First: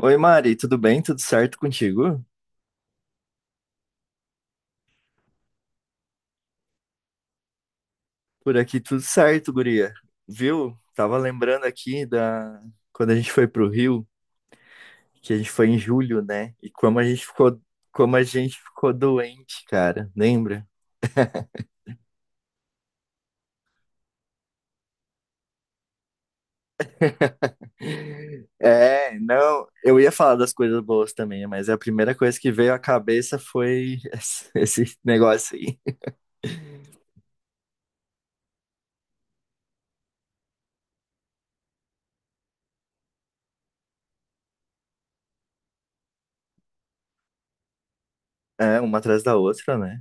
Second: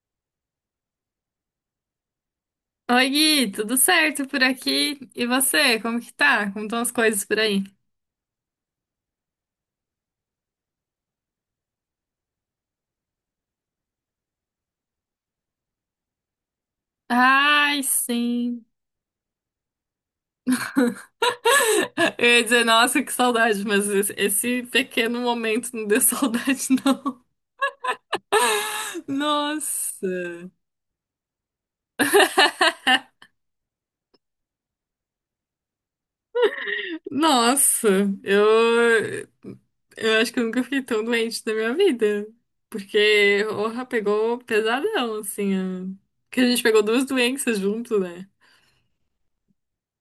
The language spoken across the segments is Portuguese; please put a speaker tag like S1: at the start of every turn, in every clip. S1: Oi, Mari, tudo bem? Tudo certo contigo?
S2: Oi, Gui, tudo certo por aqui? E você, como que tá? Como estão as coisas por aí?
S1: Por aqui tudo certo, guria. Viu? Tava lembrando aqui da quando a gente foi pro Rio, que a gente foi em julho, né? E como a gente ficou
S2: Ai,
S1: como a gente
S2: sim.
S1: ficou doente, cara, lembra?
S2: Eu ia dizer, nossa, que saudade, mas esse pequeno momento não deu saudade, não.
S1: É, não, eu ia falar
S2: Nossa.
S1: das coisas boas também, mas a primeira coisa que veio à cabeça foi esse negócio aí.
S2: Nossa, eu, eu acho que eu nunca fiquei tão doente na minha vida. Porque, orra, pegou pesadão, assim. Porque a gente pegou duas doenças junto, né?
S1: É, uma atrás da outra, né?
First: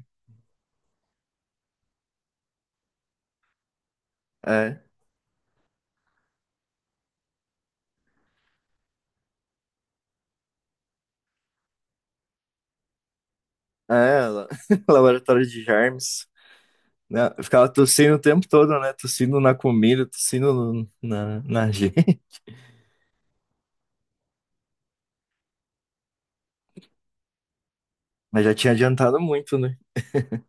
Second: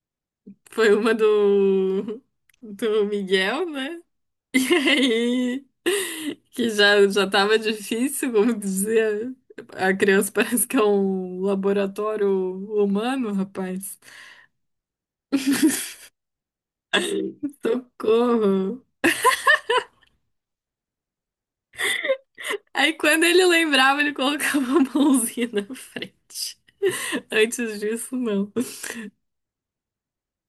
S2: Foi uma do Miguel, né? E
S1: É,
S2: aí, que já tava difícil, como dizer. A criança parece que é um laboratório humano, rapaz.
S1: é, la- laboratório de germes. Né? Eu ficava tossindo o tempo todo,
S2: Socorro.
S1: né? Tossindo na comida, tossindo no- na, na gente.
S2: Aí quando ele lembrava, ele colocava a mãozinha na frente. Antes disso,
S1: Mas
S2: não.
S1: já tinha adiantado muito, né?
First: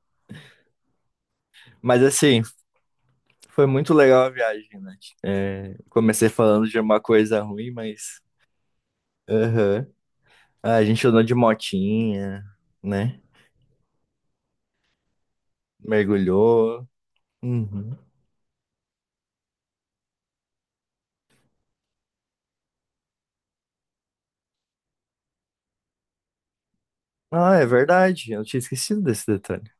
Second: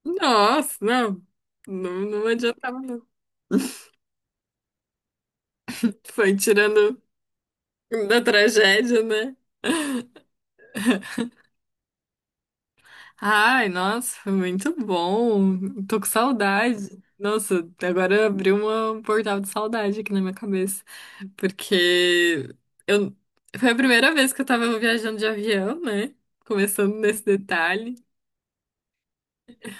S2: Nossa, não. Não,
S1: Mas
S2: não
S1: assim,
S2: adiantava, não.
S1: foi muito legal a viagem, né? É, comecei
S2: Foi
S1: falando de uma
S2: tirando
S1: coisa ruim, mas.
S2: da tragédia, né?
S1: Aham. Ah, a gente andou de motinha, né?
S2: Ai, nossa, muito bom. Tô com
S1: Mergulhou.
S2: saudade. Nossa,
S1: Uhum.
S2: agora abriu um portal de saudade aqui na minha cabeça. Porque eu... foi a primeira vez que eu tava viajando de avião, né? Começando nesse
S1: Ah, é
S2: detalhe.
S1: verdade. Eu tinha esquecido desse detalhe.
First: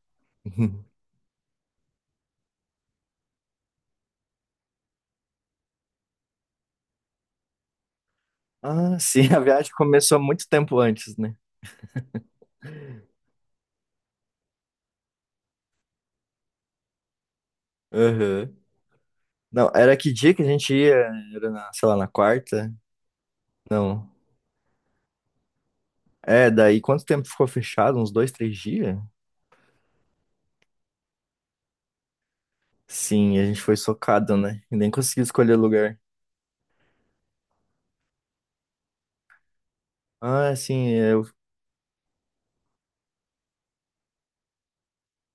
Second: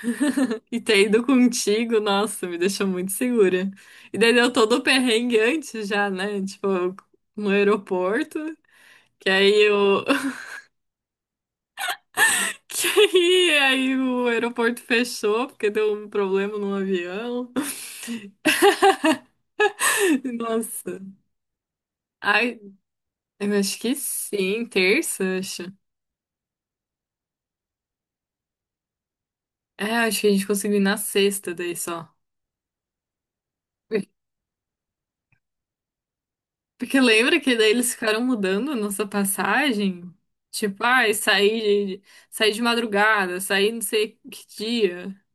S2: E ter ido contigo, nossa, me deixou muito segura. E daí deu todo o perrengue antes já, né? Tipo, no aeroporto.
S1: Ah, sim,
S2: Que
S1: a viagem começou muito tempo antes, né?
S2: que aí o aeroporto fechou porque deu um problema no avião.
S1: Aham. Não, era que dia que a gente ia?
S2: Nossa.
S1: Era na, sei lá, na
S2: Ai,
S1: quarta?
S2: eu acho que
S1: Não.
S2: sim, terça, eu acho.
S1: É, daí quanto tempo ficou fechado? Uns dois, três dias?
S2: É, acho que a gente conseguiu ir na sexta daí só.
S1: Sim, a gente foi socado, né? E nem consegui escolher lugar.
S2: Porque lembra que daí eles ficaram mudando a nossa passagem?
S1: Ah,
S2: Tipo,
S1: sim,
S2: ai,
S1: eu.
S2: saí de madrugada, saí não sei que dia.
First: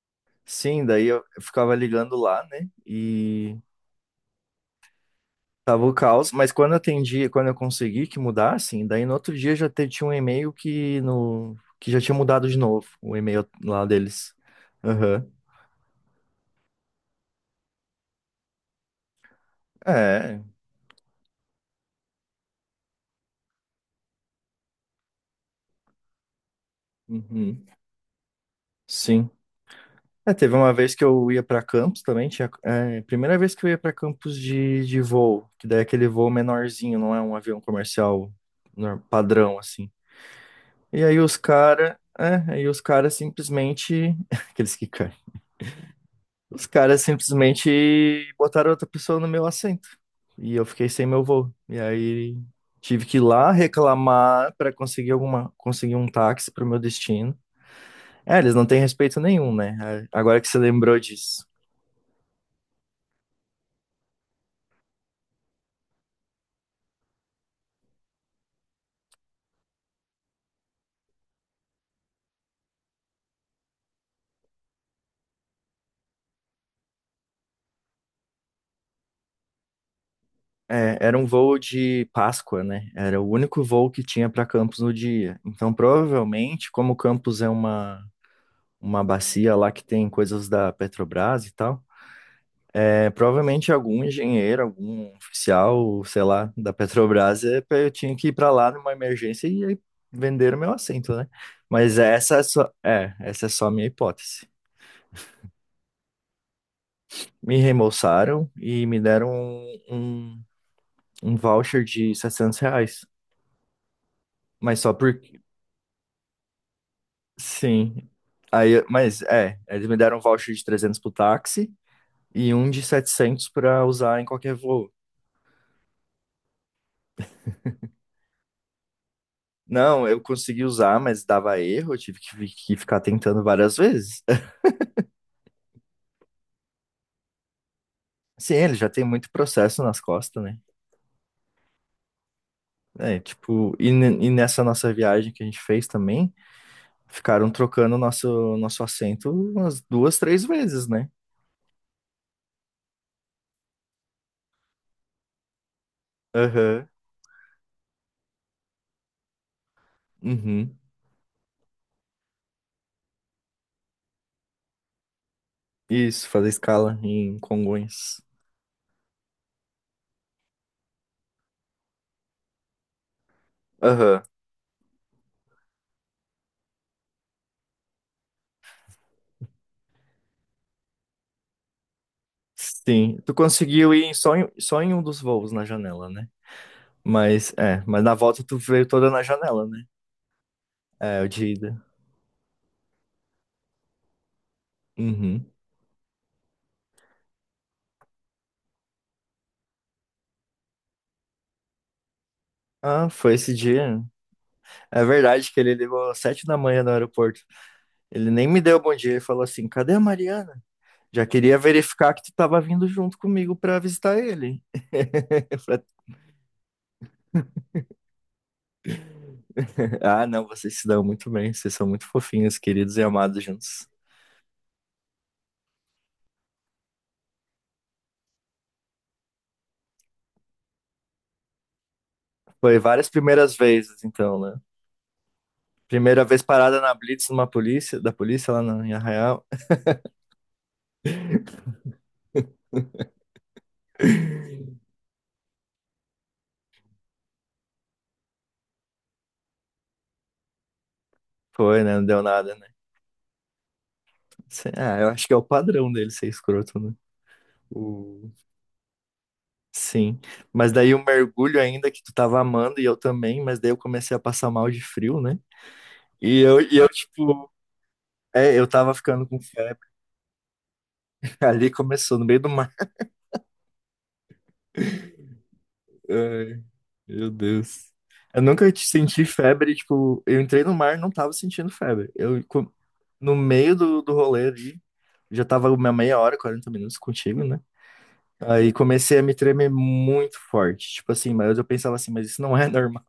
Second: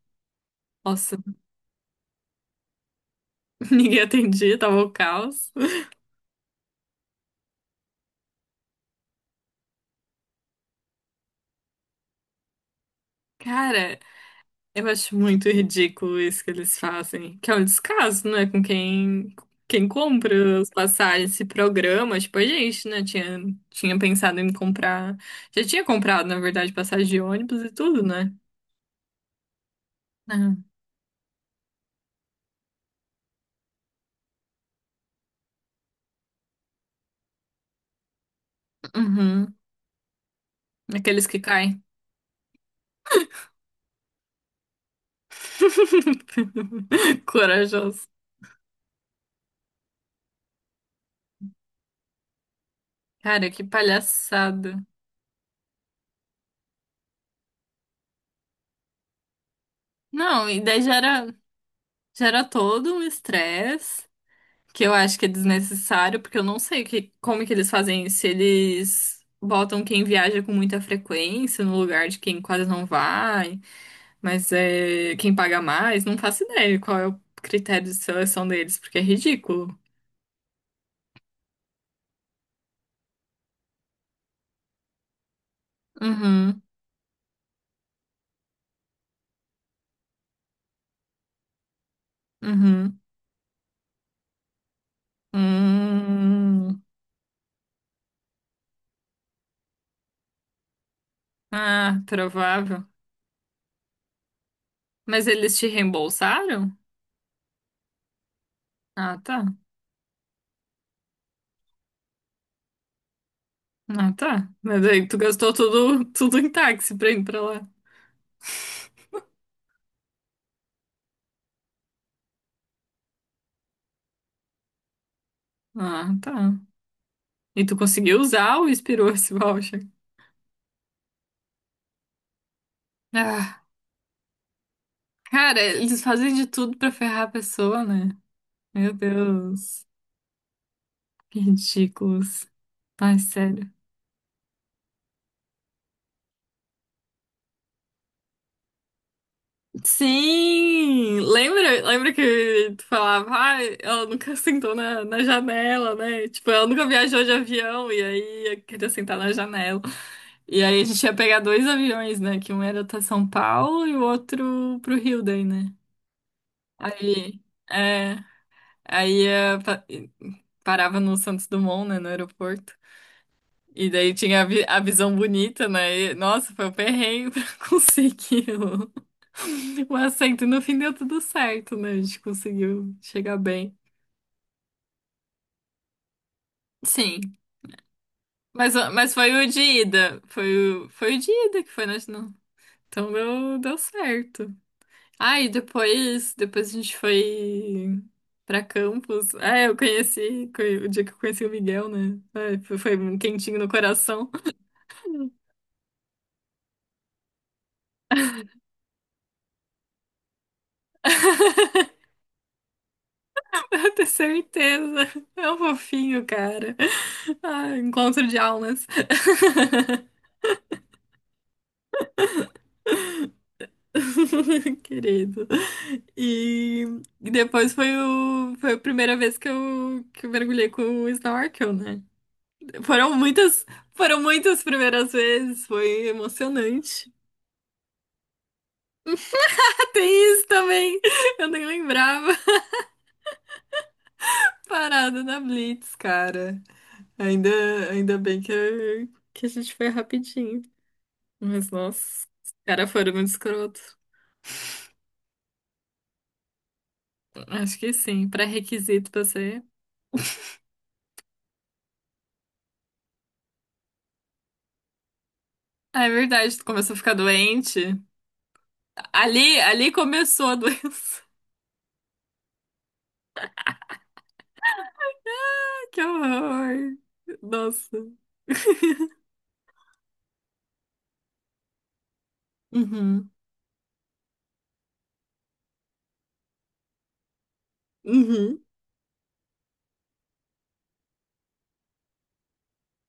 S1: Sim, daí
S2: Nossa,
S1: eu ficava ligando lá, né? E
S2: ninguém atendia, tava o caos.
S1: tava o caos, mas quando eu atendi, quando eu consegui que mudassem, daí no outro dia tinha um e-mail que no que já tinha mudado de novo, o e-mail lá
S2: Cara,
S1: deles.
S2: eu acho
S1: Aham.
S2: muito ridículo isso que eles fazem, que é um descaso, não é com quem
S1: É.
S2: compra as passagens, esse programa, tipo a gente, né, tinha pensado em comprar, já tinha comprado, na verdade, passagem de ônibus
S1: Uhum.
S2: e tudo, né?
S1: Sim. É, teve
S2: É.
S1: uma vez que eu ia para Campos também, tinha, é, primeira vez que eu ia para Campos de voo, que daí é aquele voo menorzinho, não é um avião comercial
S2: Uhum.
S1: padrão, assim. E aí
S2: Aqueles
S1: os
S2: que caem.
S1: cara, é, aí os caras simplesmente, aqueles que caem, os caras
S2: Corajoso.
S1: simplesmente botaram outra pessoa no meu assento, e eu fiquei sem meu voo. E aí tive que ir
S2: Cara,
S1: lá
S2: que
S1: reclamar para
S2: palhaçada.
S1: conseguir alguma, conseguir um táxi para o meu destino. É, eles não têm respeito nenhum, né? É, agora que
S2: Não,
S1: você
S2: e daí
S1: lembrou disso.
S2: já era todo um estresse. Que eu acho que é desnecessário, porque eu não sei que, como que eles fazem isso. Se eles botam quem viaja com muita frequência no lugar de quem quase não vai, mas é quem paga mais, não faço ideia qual é o critério de seleção deles, porque é ridículo.
S1: É, era um voo de Páscoa, né? Era o único voo que tinha para Campos no dia. Então,
S2: Uhum,
S1: provavelmente, como Campos é uma bacia lá que tem coisas da Petrobras e tal,
S2: uhum.
S1: é, provavelmente algum engenheiro, algum oficial, sei lá, da
S2: Hum.
S1: Petrobras, eu tinha que ir para lá numa emergência e aí venderam meu assento, né? Mas
S2: Ah,
S1: essa é só,
S2: provável.
S1: é, essa é só a minha hipótese.
S2: Mas eles te reembolsaram?
S1: Me reembolsaram e me
S2: Ah,
S1: deram
S2: tá.
S1: um voucher de 700 reais.
S2: Ah, tá.
S1: Mas
S2: Mas
S1: só
S2: aí tu
S1: por
S2: gastou tudo, tudo em táxi pra ir pra lá.
S1: Sim. Aí, mas é, eles me deram um voucher de 300 pro táxi e um de 700 para usar em qualquer voo.
S2: Ah, tá. E tu conseguiu usar ou expirou esse voucher?
S1: Não, eu consegui usar, mas dava erro, eu tive que, ficar tentando
S2: Ah,
S1: várias vezes.
S2: cara, eles fazem de tudo pra ferrar a pessoa, né?
S1: Sim, ele já
S2: Meu
S1: tem muito processo
S2: Deus,
S1: nas costas, né?
S2: que ridículos. Ai,
S1: É,
S2: sério.
S1: tipo, e nessa nossa viagem que a gente fez também, ficaram trocando nosso assento umas duas, três vezes, né?
S2: Sim! Lembra que tu falava, ah, ela nunca sentou na, na janela, né? Tipo, ela nunca
S1: Aham.
S2: viajou de avião e aí queria sentar na janela. E
S1: Uhum.
S2: aí a gente ia pegar dois aviões, né? Que um era até São Paulo e o outro pro Rio daí, né?
S1: Isso, fazer escala em
S2: Aí, é,
S1: Congonhas.
S2: aí ia, parava no Santos Dumont, né, no aeroporto. E daí
S1: Aham.
S2: tinha a, a visão bonita, né? E, nossa, foi um perrengue pra conseguir o assento. E no fim deu tudo certo, né? A gente conseguiu
S1: Sim, tu
S2: chegar bem.
S1: conseguiu ir só em um dos voos na janela, né?
S2: Sim.
S1: Mas é, mas na volta tu
S2: Mas,
S1: veio toda
S2: mas
S1: na
S2: foi o de
S1: janela, né?
S2: ida. Foi foi o
S1: É, o
S2: de
S1: de
S2: ida que
S1: ida.
S2: foi, né? Não. Então deu, deu certo. Ah, e
S1: Uhum.
S2: depois a gente foi pra Campos. Ah, eu conheci o dia que eu conheci o Miguel, né? Ah, foi
S1: Ah,
S2: um
S1: foi esse
S2: quentinho no
S1: dia.
S2: coração.
S1: É verdade que ele ligou às 7 da manhã no aeroporto. Ele nem me deu bom dia, ele falou assim: cadê a Mariana? Já queria verificar que tu tava vindo junto comigo pra
S2: Eu tenho
S1: visitar ele.
S2: certeza. É um
S1: Eu falei,
S2: fofinho, cara. Ah, encontro de almas.
S1: ah, não, vocês se dão muito bem, vocês são muito fofinhos, queridos e amados juntos.
S2: Querido. E foi a primeira vez que eu mergulhei com o snorkel, né?
S1: Foi várias
S2: Foram
S1: primeiras
S2: muitas,
S1: vezes,
S2: foram
S1: então, né?
S2: muitas primeiras vezes. Foi
S1: Primeira vez parada na
S2: emocionante.
S1: Blitz numa polícia, da polícia em Arraial.
S2: Ah, tem isso também. Eu nem lembrava. Parada na Blitz, cara. Ainda, ainda bem que a gente foi rapidinho. Mas,
S1: Foi, né? Não deu
S2: nossa, os
S1: nada, né?
S2: caras foram muito escroto.
S1: Sei- Ah, eu acho que é o padrão dele ser escroto, né?
S2: Acho que sim,
S1: O...
S2: pré-requisito pra ser.
S1: Sim. Mas daí o mergulho ainda, que tu tava amando e eu também, mas daí eu comecei a passar mal de frio, né?
S2: Ah, é
S1: E
S2: verdade,
S1: eu,
S2: tu
S1: e eu
S2: começou a ficar
S1: tipo,
S2: doente.
S1: é, eu tava ficando com
S2: Ali,
S1: febre.
S2: ali começou a doença.
S1: Ali começou, no meio do
S2: Que
S1: Ai,
S2: horror.
S1: meu Deus.
S2: Nossa.
S1: Eu nunca te senti febre, tipo, eu entrei no mar e não tava sentindo febre.
S2: Uhum.
S1: No meio do, do rolê ali, já tava uma 1/2 hora, 40 minutos contigo, né?
S2: Uhum.
S1: Aí comecei a me tremer muito forte. Tipo assim, mas eu pensava assim, mas isso não é normal.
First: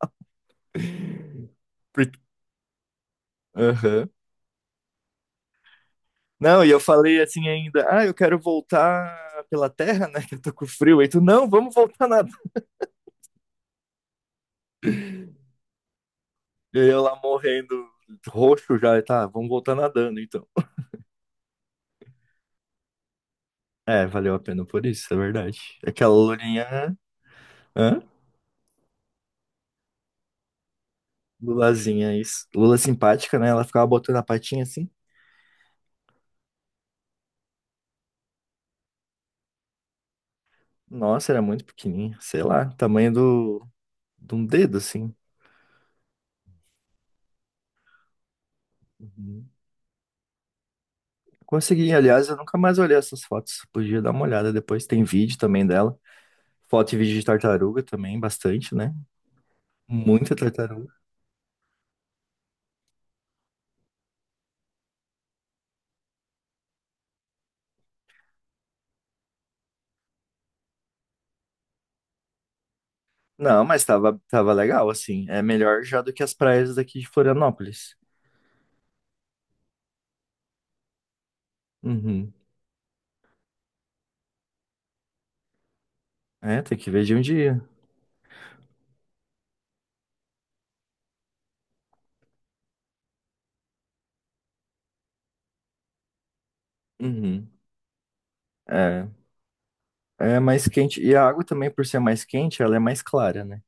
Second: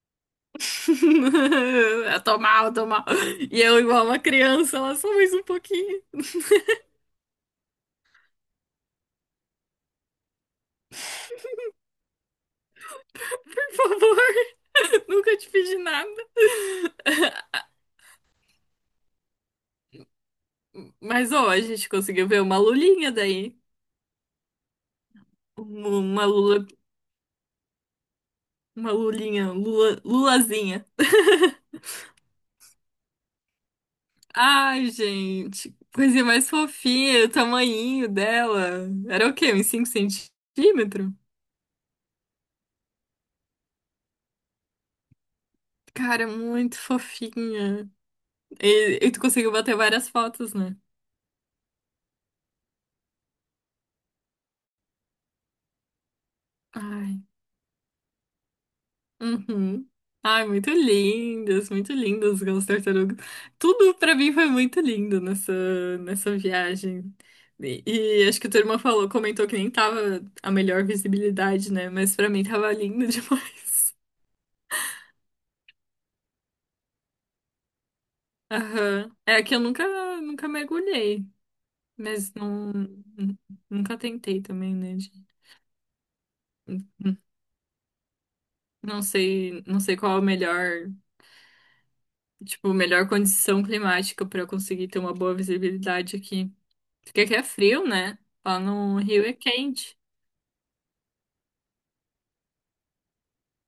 S1: Porque-
S2: Eu tô mal, eu tô mal. E eu, igual
S1: Aham.
S2: uma criança, ela só mais um pouquinho.
S1: Não, e eu falei assim ainda, ah, eu quero voltar pela terra, né? Que eu tô com frio. Aí tu, não, vamos voltar nadando.
S2: Por favor, nunca te pedi nada.
S1: E eu lá morrendo, roxo já, e tá, vamos voltar nadando, então.
S2: Mas, ó, a gente conseguiu ver uma lulinha daí.
S1: É, valeu a pena por isso, é verdade. Aquela
S2: Uma lula,
S1: lulinha, hã?
S2: uma lulinha, lula, lulazinha.
S1: Lulazinha, isso. Lula simpática, né? Ela ficava botando a patinha assim.
S2: Ai, gente, coisinha mais fofinha, o tamanhinho dela. Era o quê? Uns 5 cm?
S1: Nossa, era muito pequenininha, sei lá, tamanho do, de um dedo, assim.
S2: Cara, é muito fofinha. E tu
S1: Uhum.
S2: conseguiu bater várias fotos, né?
S1: Consegui, aliás, eu nunca mais olhei essas fotos. Podia dar uma olhada depois. Tem vídeo também dela. Foto e vídeo
S2: Ai,
S1: de tartaruga também, bastante, né?
S2: uhum.
S1: Muita
S2: Ai,
S1: tartaruga.
S2: muito lindas aquelas tartarugas. Tudo pra mim foi muito lindo nessa, nessa viagem. E acho que a tua irmã falou, comentou que nem tava a melhor visibilidade, né? Mas pra mim tava lindo
S1: Não, mas
S2: demais.
S1: tava, tava legal, assim. É melhor já do que as praias daqui de Florianópolis.
S2: Aham. É que eu nunca, nunca mergulhei,
S1: Uhum.
S2: mas não, nunca tentei também, né?
S1: É, tem que ver de
S2: Hum,
S1: um dia.
S2: não sei, não sei qual a melhor, tipo, melhor condição climática para eu conseguir ter uma boa visibilidade aqui. Porque aqui é
S1: Uhum.
S2: frio, né? Lá no
S1: É.
S2: Rio é quente.
S1: É mais quente. E a água também, por ser mais quente, ela é mais clara, né?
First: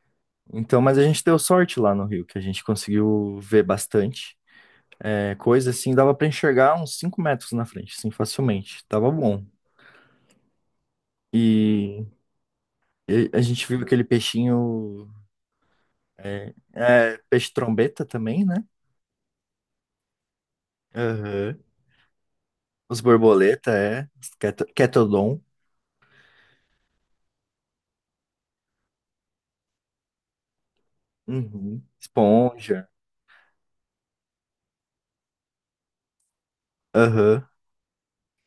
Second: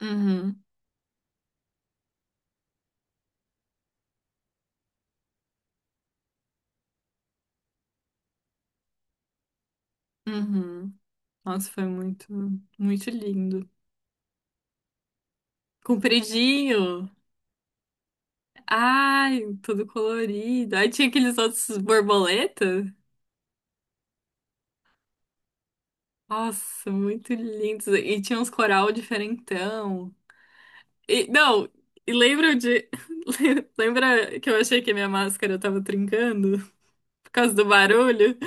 S2: Uhum,
S1: Então, mas a gente deu sorte lá no Rio, que a gente conseguiu ver bastante. É, coisa assim, dava pra enxergar uns 5 metros na frente, assim, facilmente. Tava bom.
S2: uhum. Nossa, foi
S1: E,
S2: muito, muito
S1: e a gente
S2: lindo.
S1: viu aquele peixinho.
S2: Compridinho.
S1: Peixe trombeta também, né?
S2: Ai, todo colorido. Aí tinha aqueles
S1: Aham.
S2: outros borboletas.
S1: Os borboleta, é. Cat- Catodon.
S2: Nossa, muito lindos. E tinha uns coral diferentão. E, não,
S1: Uhum.
S2: e lembra de.
S1: Esponja.
S2: Lembra que eu achei que a minha máscara tava trincando por
S1: Aham.
S2: causa do barulho?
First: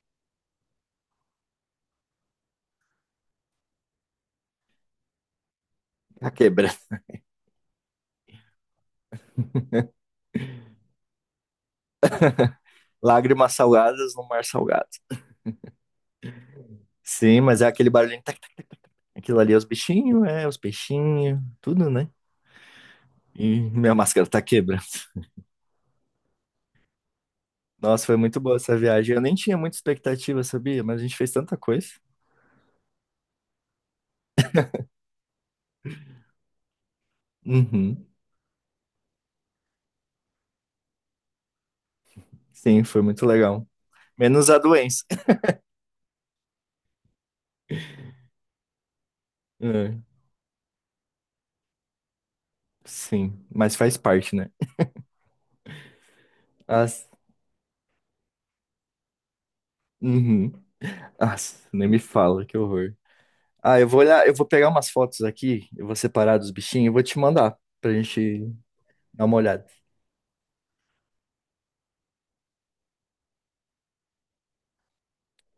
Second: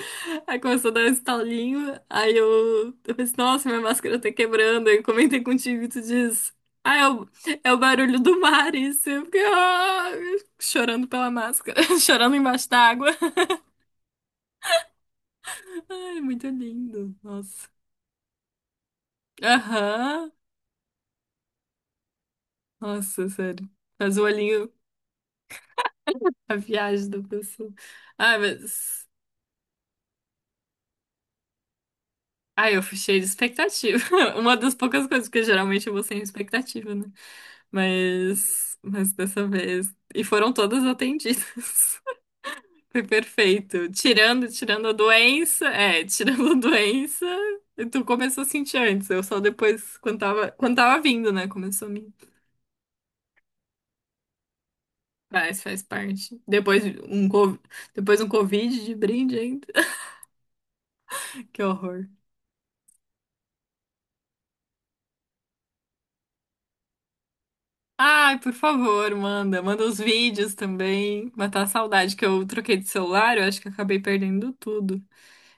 S2: Aí começou a dar um estalinho. Aí eu pensei, nossa, minha máscara tá quebrando. Aí eu comentei contigo e tu
S1: A
S2: diz.
S1: quebra.
S2: Ah, é é o barulho do mar, isso. Eu fiquei, ah, chorando pela máscara, chorando embaixo d'água.
S1: Lágrimas salgadas no mar salgado.
S2: Ai, muito lindo,
S1: Sim, mas é
S2: nossa.
S1: aquele barulhinho. Aquilo ali é os bichinhos,
S2: Aham.
S1: é, os peixinhos, tudo, né?
S2: Nossa,
S1: E
S2: sério.
S1: minha
S2: Mas o
S1: máscara tá
S2: olhinho
S1: quebrando.
S2: a viagem da pessoa.
S1: Nossa, foi
S2: Ah
S1: muito boa essa
S2: mas.
S1: viagem. Eu nem tinha muita expectativa, sabia? Mas a gente fez tanta coisa.
S2: Ah eu fui fechei de expectativa. Uma das poucas coisas, porque geralmente eu vou sem expectativa, né?
S1: Uhum.
S2: Mas. Mas dessa vez. E foram todas atendidas.
S1: Sim, foi
S2: Foi
S1: muito legal.
S2: perfeito. Tirando,
S1: Menos a
S2: tirando a
S1: doença.
S2: doença. É, tirando a doença. E tu começou a sentir antes. Eu só
S1: É,
S2: depois, quando tava vindo, né? Começou a mim.
S1: sim, mas faz parte, né?
S2: Faz, faz parte. Depois
S1: As...
S2: um, co- depois um Covid de brinde ainda.
S1: Uhum.
S2: Que
S1: As... Nem me
S2: horror.
S1: fala, que horror. Ah, eu vou olhar, eu vou pegar umas fotos aqui, eu vou separar dos bichinhos e vou te mandar pra
S2: Ai,
S1: gente
S2: por favor,
S1: dar uma
S2: manda.
S1: olhada.
S2: Manda os vídeos também. Matar a saudade que eu troquei de celular, eu acho que acabei perdendo tudo.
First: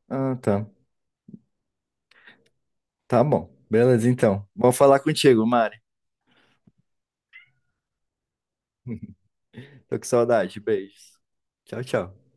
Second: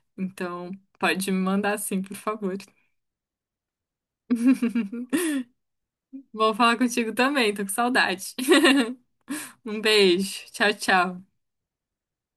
S1: Ah, tá.
S2: Então, pode me mandar sim, por favor.
S1: Tá bom. Beleza, então. Vou falar contigo, Mari.
S2: Vou falar contigo também, tô com saudade. Um
S1: Tô com
S2: beijo.
S1: saudade.
S2: Tchau,
S1: Beijos.
S2: tchau.
S1: Tchau, tchau.